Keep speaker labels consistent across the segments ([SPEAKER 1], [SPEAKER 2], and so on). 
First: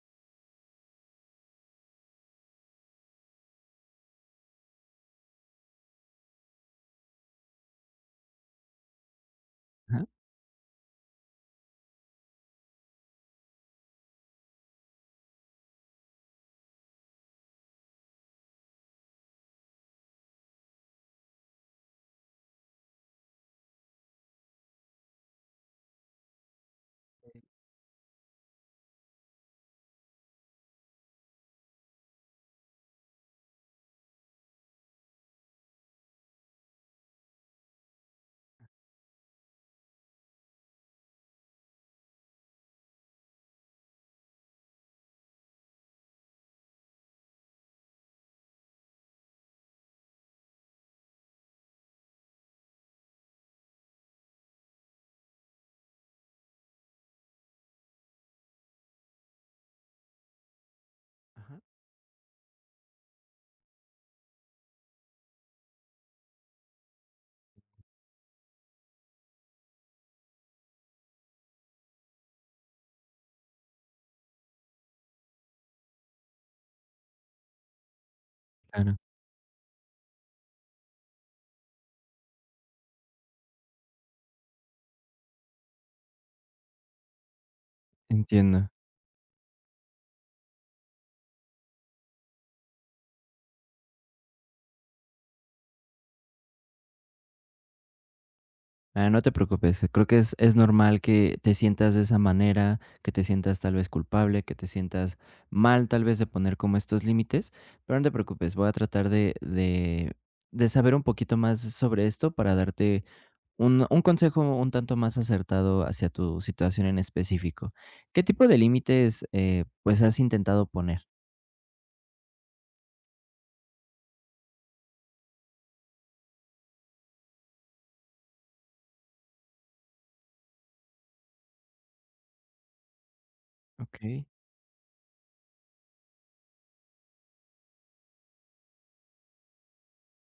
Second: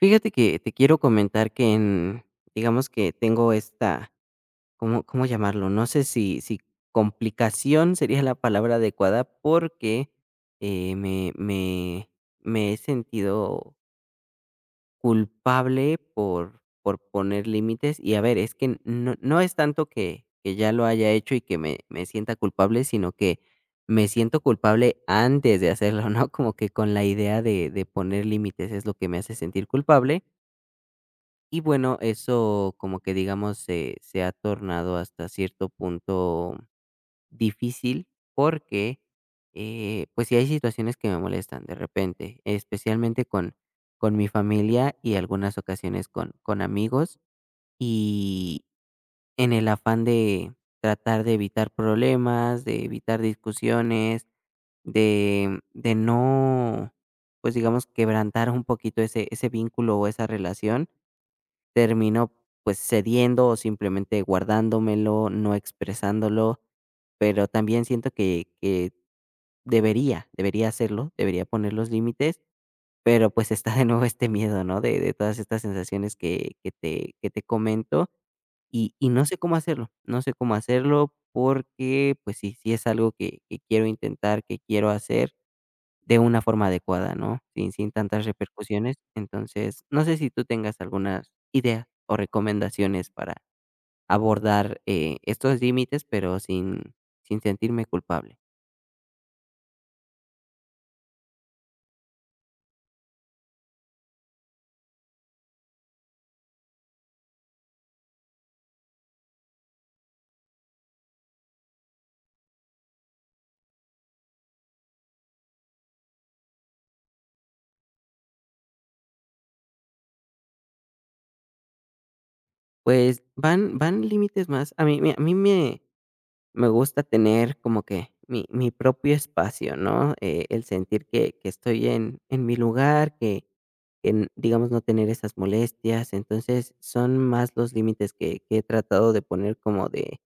[SPEAKER 1] Fíjate que te quiero comentar digamos que tengo ¿cómo llamarlo? No sé si complicación sería la palabra adecuada
[SPEAKER 2] Ajá.
[SPEAKER 1] porque eh, me, me, me he sentido culpable por poner límites. Y a ver, es que no es tanto que ya lo haya hecho y que me sienta culpable, sino que me siento culpable antes de hacerlo, ¿no? Como que con la idea de poner límites es lo que me hace sentir culpable y bueno, eso como que digamos se ha tornado hasta cierto punto difícil porque pues sí hay situaciones que me molestan de repente, especialmente con mi familia y algunas ocasiones con amigos y en el afán de tratar de evitar problemas, de evitar discusiones, de no, pues digamos, quebrantar un poquito ese vínculo o esa relación
[SPEAKER 2] Ajá.
[SPEAKER 1] termino pues, cediendo o simplemente guardándomelo, no expresándolo, pero también siento que debería, debería hacerlo, debería poner los límites, pero, pues, está de nuevo este miedo, ¿no? De todas estas sensaciones que te comento, y
[SPEAKER 2] Claro,
[SPEAKER 1] no sé cómo hacerlo, no sé cómo hacerlo porque, pues sí, sí es algo que quiero intentar, que quiero hacer, de una forma adecuada, ¿no? Sin tantas
[SPEAKER 2] entiendo.
[SPEAKER 1] repercusiones. Entonces, no sé si tú tengas algunas ideas o recomendaciones para abordar, estos límites, pero sin sentirme culpable.
[SPEAKER 2] Ah, no te preocupes, creo que es normal que te sientas de esa manera, que te sientas tal vez culpable, que te sientas mal tal vez de poner como estos límites, pero no te preocupes, voy a tratar de saber un poquito más sobre esto para darte un consejo un tanto más acertado hacia tu situación en específico. ¿Qué tipo de límites pues has intentado poner?
[SPEAKER 1] Pues, van límites más a mí me gusta tener como que mi propio espacio, ¿no? El sentir que estoy en mi lugar, que
[SPEAKER 2] Ok.
[SPEAKER 1] en digamos, no tener esas molestias. Entonces, son más los límites que he tratado de poner como de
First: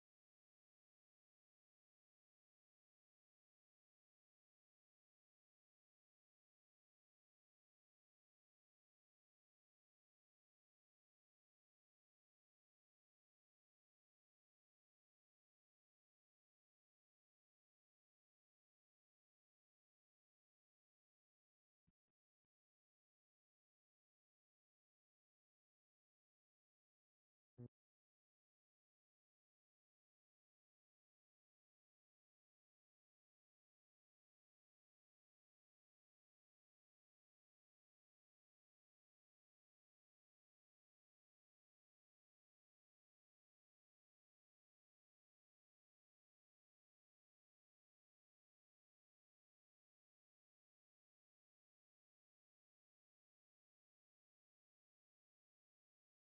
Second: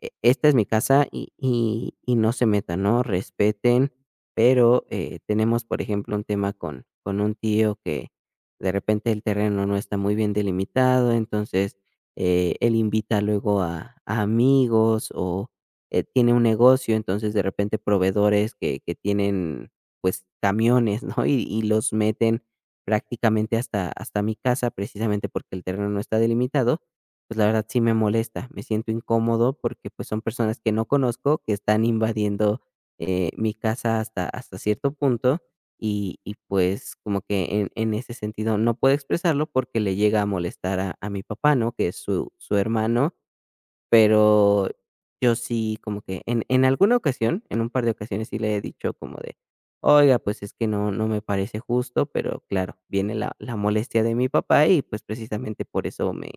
[SPEAKER 1] e- esta es mi casa y y no se metan, ¿no? Respeten, pero tenemos, por ejemplo, un tema con un tío que de repente el terreno no está muy bien delimitado, entonces él invita luego a amigos o tiene un negocio, entonces de repente proveedores que tienen pues camiones, ¿no? Y los meten prácticamente hasta mi casa precisamente porque el terreno no está delimitado pues, la verdad sí me molesta. Me siento incómodo porque, pues, son personas que no conozco, que están invadiendo, mi casa hasta cierto punto, y, pues, como que en ese sentido no puedo expresarlo porque le llega a molestar a mi papá, ¿no?, que es su hermano, pero yo sí como que en alguna ocasión, en un par de ocasiones sí le he dicho como de: "Oiga, pues, es que no me parece justo", pero claro, viene la molestia de mi papá y, pues, precisamente por eso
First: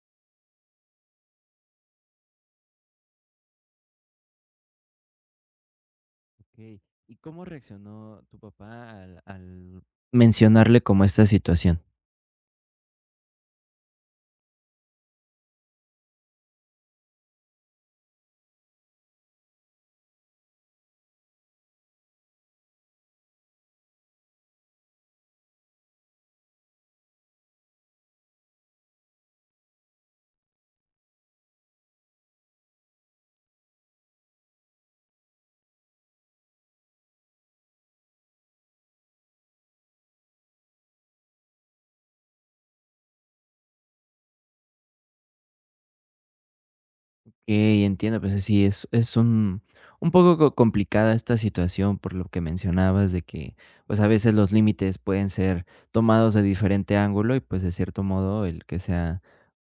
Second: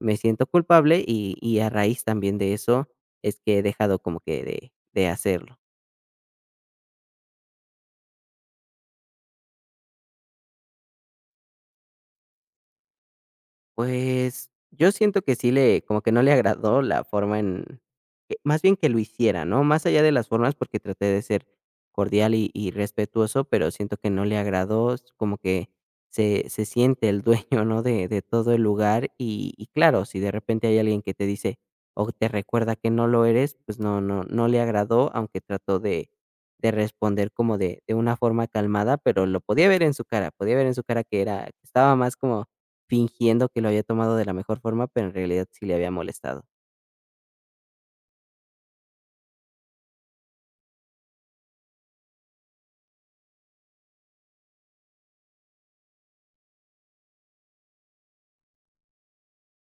[SPEAKER 1] me siento culpable y a raíz también de eso es que he dejado como que de hacerlo.
[SPEAKER 2] Okey, ¿y cómo reaccionó tu papá al mencionarle como esta situación?
[SPEAKER 1] Pues, yo siento que sí le como que no le agradó la forma en que más bien que lo hiciera, ¿no? Más allá de las formas, porque traté de ser cordial y respetuoso, pero siento que no le agradó, s como que se siente el dueño, ¿no?, de todo el lugar y claro, si de repente hay alguien que te dice o te recuerda que no lo eres, pues no no le agradó, aunque trató de responder como de una forma calmada, pero lo podía ver en su cara, podía ver en su cara que era que estaba más como fingiendo que lo había tomado de la mejor forma, pero en realidad sí le había molestado.
[SPEAKER 2] Okey, entiendo, pues, sí, es un poco co complicada esta situación por lo que mencionabas de que, pues, a veces los límites pueden ser tomados de diferente ángulo y, pues, de cierto modo, el que sea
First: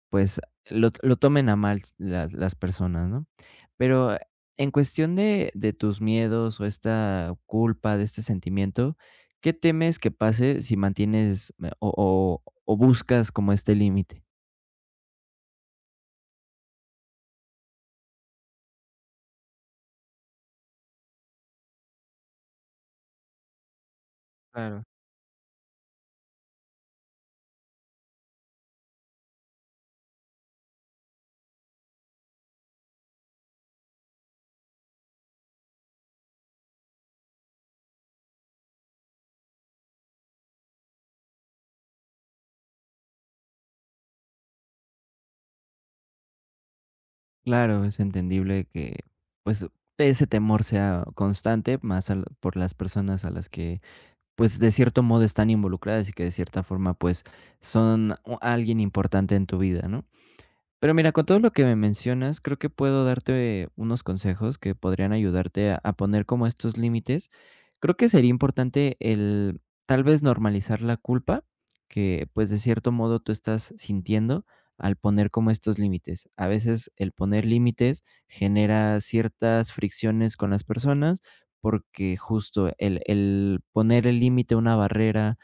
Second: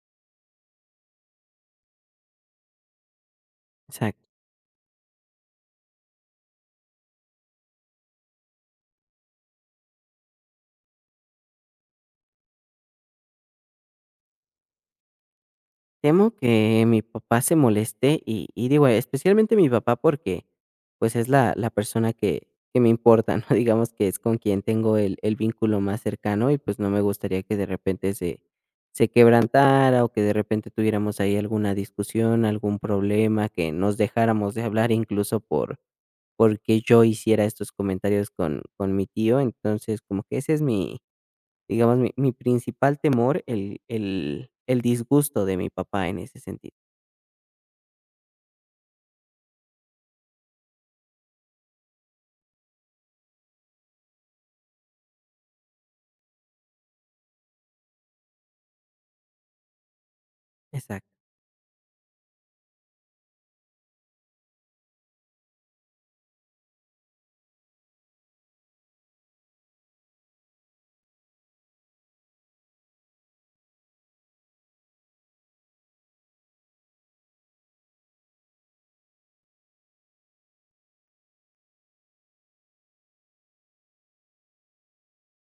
[SPEAKER 2] pues, lo tomen a mal las personas, ¿no? Pero
[SPEAKER 1] Exacto.
[SPEAKER 2] en cuestión de tus miedos o esta culpa, de este sentimiento, ¿qué temes que pase si mantienes o buscas como este límite?
[SPEAKER 1] Temo que mi papá se moleste y digo, especialmente mi papá porque pues es la persona que me importa, ¿no? Digamos que es con quien
[SPEAKER 2] Claro.
[SPEAKER 1] tengo el vínculo más cercano y pues no me gustaría que de repente se quebrantara o que de repente tuviéramos ahí alguna discusión, algún problema, que nos dejáramos de hablar incluso porque yo hiciera estos comentarios con mi tío. Entonces, como que ese es mi, digamos, mi principal temor, el disgusto de mi papá en ese sentido.
[SPEAKER 2] Claro, es entendible que, pues, ese temor sea constante, más al por las personas a las que, pues, de cierto modo están involucradas y que de cierta forma, pues, son o alguien importante en tu vida, ¿no? Pero
[SPEAKER 1] Exacto.
[SPEAKER 2] mira, con todo lo que me mencionas, creo que puedo darte unos consejos que podrían ayudarte a poner como estos límites. Creo que sería importante el tal vez normalizar la culpa que pues de cierto modo tú estás sintiendo al poner como estos límites. A veces el poner límites genera ciertas fricciones con las personas porque justo el poner el límite, una barrera,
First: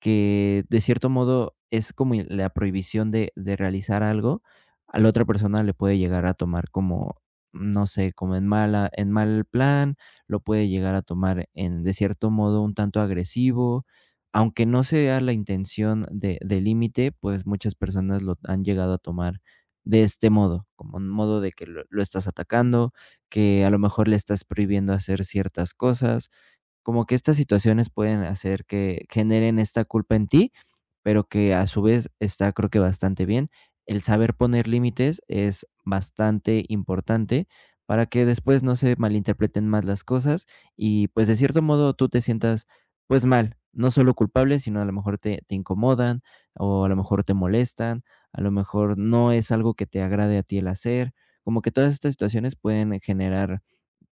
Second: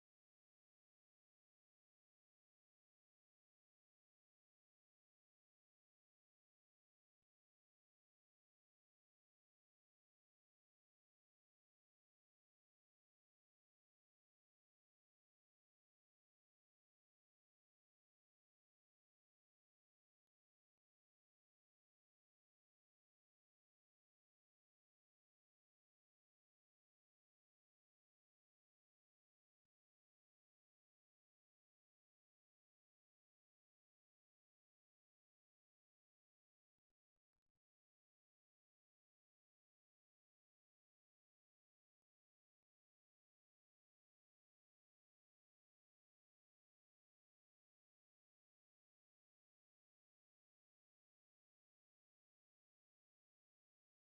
[SPEAKER 2] que de cierto modo es como y la prohibición de realizar algo, a la otra persona le puede llegar a tomar como, no sé, como en mala en mal plan, lo puede llegar a tomar en de cierto modo un tanto agresivo, aunque no sea la intención de límite, pues muchas personas lo han llegado a tomar de este modo, como un modo de que lo estás atacando, que a lo mejor le estás prohibiendo hacer ciertas cosas. Como que estas situaciones pueden hacer que generen esta culpa en ti, pero que a su vez está creo que bastante bien. El saber poner límites es bastante importante para que después no se malinterpreten más las cosas y pues de cierto modo tú te sientas pues mal, no solo culpable, sino a lo mejor te incomodan o a lo mejor te molestan, a lo mejor no es algo que te agrade a ti el hacer, como que todas estas situaciones pueden generar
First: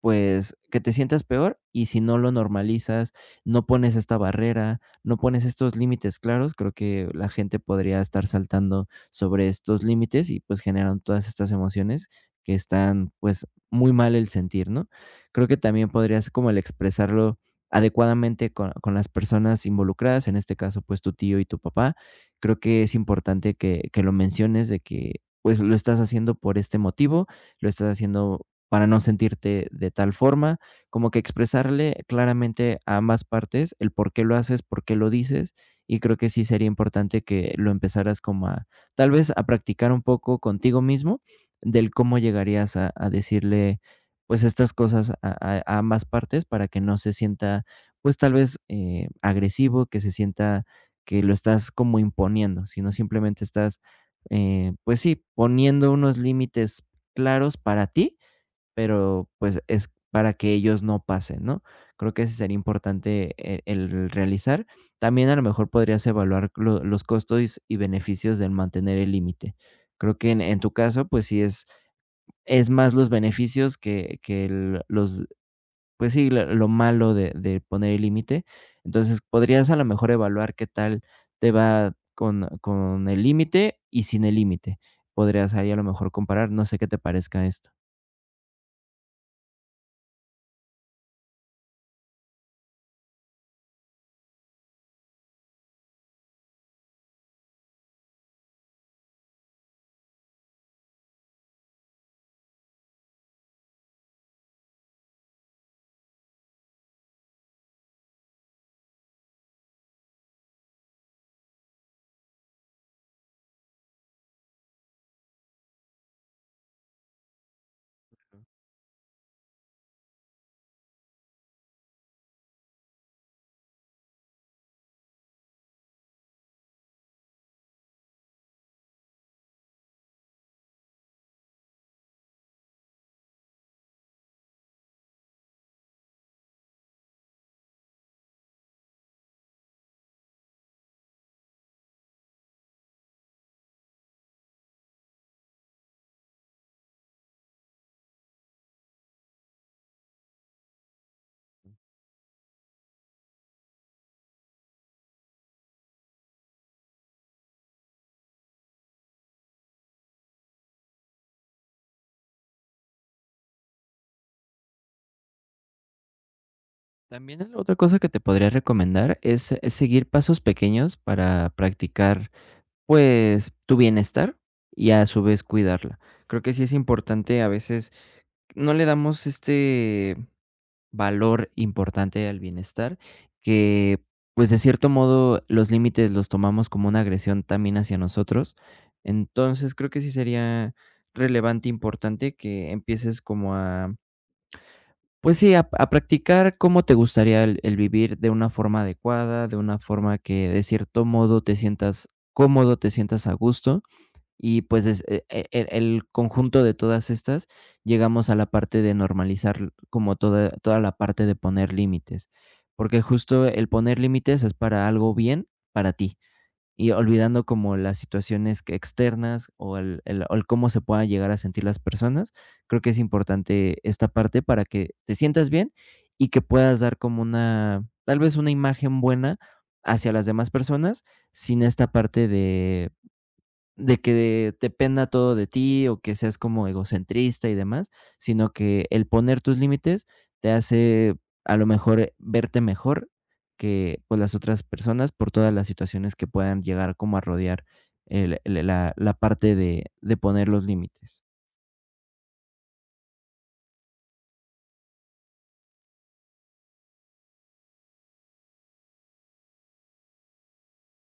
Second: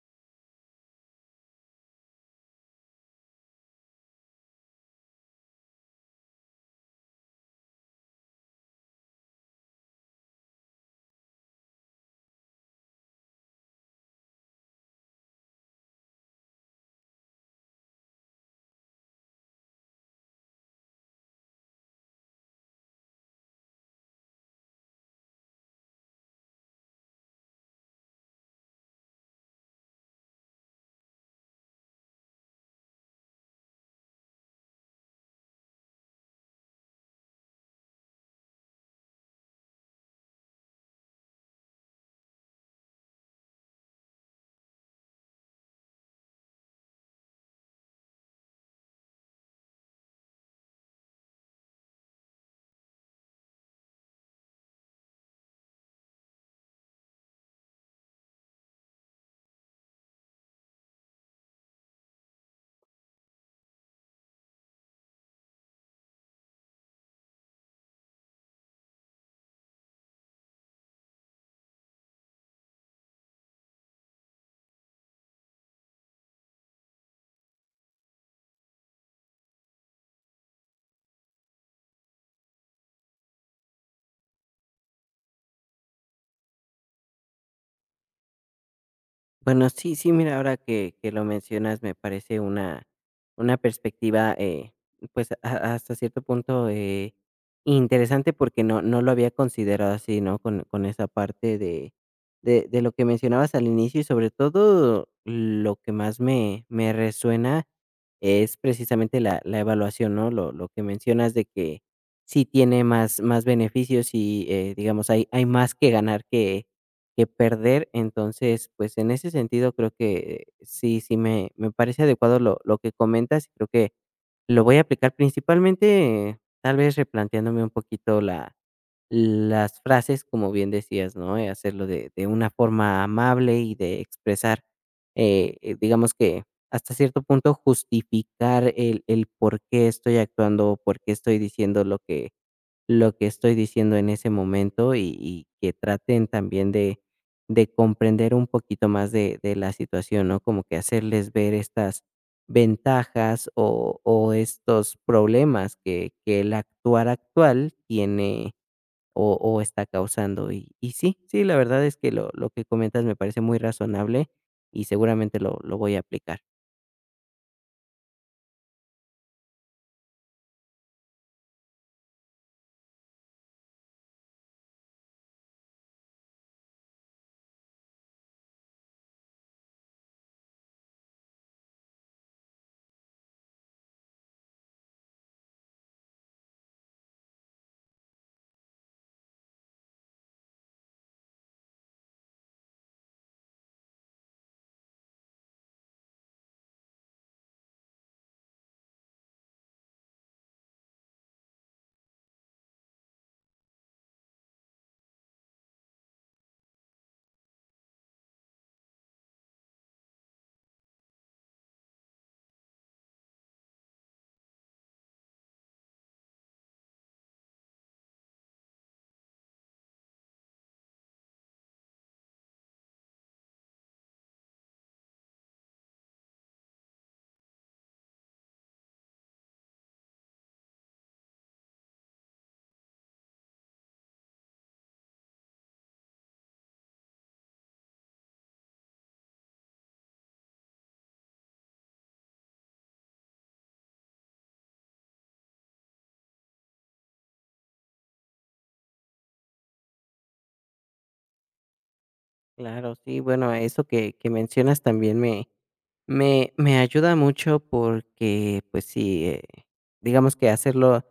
[SPEAKER 2] pues, que te sientas peor y si no lo normalizas, no pones esta barrera, no pones estos límites claros, creo que la gente podría estar saltando sobre estos límites y pues generan todas estas emociones que están pues muy mal el sentir, ¿no? Creo que también podrías como el expresarlo adecuadamente con las personas involucradas, en este caso pues tu tío y tu papá, creo que es importante que lo menciones de que pues lo estás haciendo por este motivo, lo estás haciendo para no sentirte de tal forma, como que expresarle claramente a ambas partes el por qué lo haces, por qué lo dices, y creo que sí sería importante que lo empezaras tal vez a practicar un poco contigo mismo del cómo llegarías a decirle pues estas cosas a ambas partes para que no se sienta pues tal vez agresivo, que se sienta que lo estás como imponiendo, sino simplemente estás pues sí, poniendo unos límites claros para ti pero, pues, es para que ellos no pasen, ¿no? Creo que ese sería importante el realizar. También, a lo mejor, podrías evaluar lo los costos y beneficios del mantener el límite. Creo que en tu caso, pues, sí es más los beneficios que el los pues sí, lo malo de poner el límite. Entonces, podrías, a lo mejor, evaluar qué tal te va con el límite y sin el límite. Podrías ahí, a lo mejor, comparar, no sé qué te parezca esto.
[SPEAKER 1] Bueno, sí, sí, mira, ahora que lo mencionas, me parece una perspectiva, pues a- hasta cierto punto interesante porque no lo había considerado así, ¿no? Con esa parte de lo que mencionabas al inicio y sobre todo lo que más me resuena es precisamente la evaluación, ¿no? Lo que mencionas de que sí tiene más beneficios y, digamos, hay más que ganar que perder. Entonces, pues, en ese sentido creo que sí, sí me parece adecuado lo que comentas, creo que lo voy a aplicar principalmente, tal vez replanteándome un poquito la las frases, como bien decías, ¿no? Hacerlo de una forma amable y de expresar, digamos que hasta cierto punto justificar el por qué estoy actuando, por qué estoy diciendo lo que estoy diciendo en ese momento y que traten también de comprender un poquito más de la situación, ¿no? Como que hacerles ver estas ventajas o estos problemas que el actuar actual tiene o está causando. Y sí, sí, la verdad es que lo que comentas me parece muy razonable y seguramente lo voy a aplicar.
[SPEAKER 2] También la otra cosa que te podría recomendar es, seguir pasos pequeños para practicar, pues, tu bienestar y a su vez cuidarla. Creo que sí es importante, a veces no le damos este valor importante al bienestar, que, pues, de cierto modo los límites los tomamos como una agresión también hacia nosotros. Entonces, creo que sí sería relevante, importante que empieces como a pues sí, a practicar cómo te gustaría el vivir de una forma adecuada, de una forma que de cierto modo te sientas cómodo, te sientas a gusto y pues es el conjunto de todas estas, llegamos a la parte de normalizar como toda la parte de poner límites, porque justo el poner límites es para algo bien para ti y olvidando como las situaciones que externas o el cómo se puedan llegar a sentir las personas. Creo que es importante esta parte para que te sientas bien y que puedas dar como una, tal vez, una imagen buena hacia las demás personas sin esta parte de que dependa todo de ti o que seas como egocentrista y demás, sino que el poner tus límites te hace a lo mejor verte mejor que, pues, las otras personas por todas las situaciones que puedan llegar como a rodear el la la parte de poner los límites.
[SPEAKER 1] Claro, sí, bueno, eso que mencionas también me ayuda mucho porque, pues sí, digamos que hacerlo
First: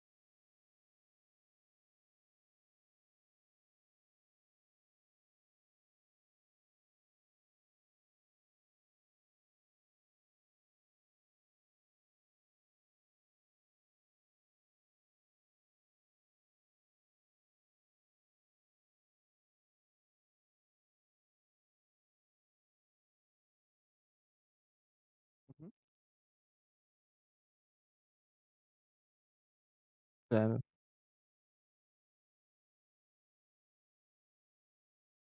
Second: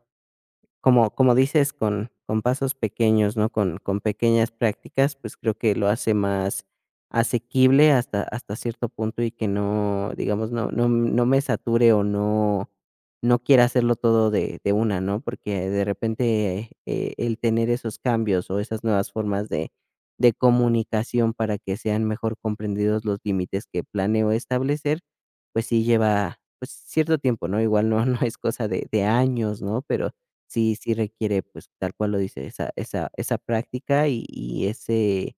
[SPEAKER 1] como dices, con pasos pequeños, ¿no? Con pequeñas prácticas, pues, creo que lo hace más asequible hasta cierto punto y que no, digamos, no me sature o no quiera hacerlo todo de una, ¿no? Porque de repente, el tener esos cambios o esas nuevas formas de comunicación para que sean mejor comprendidos los límites que planeo establecer, pues
[SPEAKER 2] Ujú,
[SPEAKER 1] sí lleva, pues, cierto tiempo, ¿no? Igual no no es cosa de años, ¿no? Pero
[SPEAKER 2] claro.
[SPEAKER 1] sí, sí requiere, pues, tal cual lo dice, esa esa práctica y ese,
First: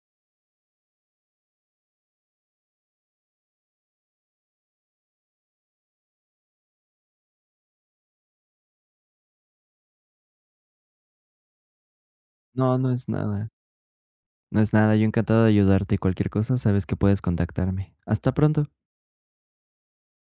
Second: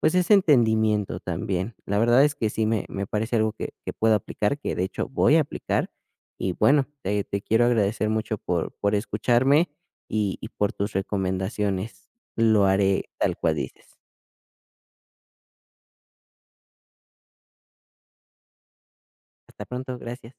[SPEAKER 1] pues, ese entendimiento también. La verdad es que sí me parece algo que puedo aplicar, que de hecho voy a aplicar. Y bueno, te quiero agradecer mucho por escucharme y por tus recomendaciones. Lo
[SPEAKER 2] No, no
[SPEAKER 1] haré
[SPEAKER 2] es
[SPEAKER 1] tal
[SPEAKER 2] nada,
[SPEAKER 1] cual dices.
[SPEAKER 2] no es nada. Yo encantado de ayudarte. Y cualquier cosa, sabes que puedes contactarme. Hasta pronto.
[SPEAKER 1] Hasta pronto, gracias.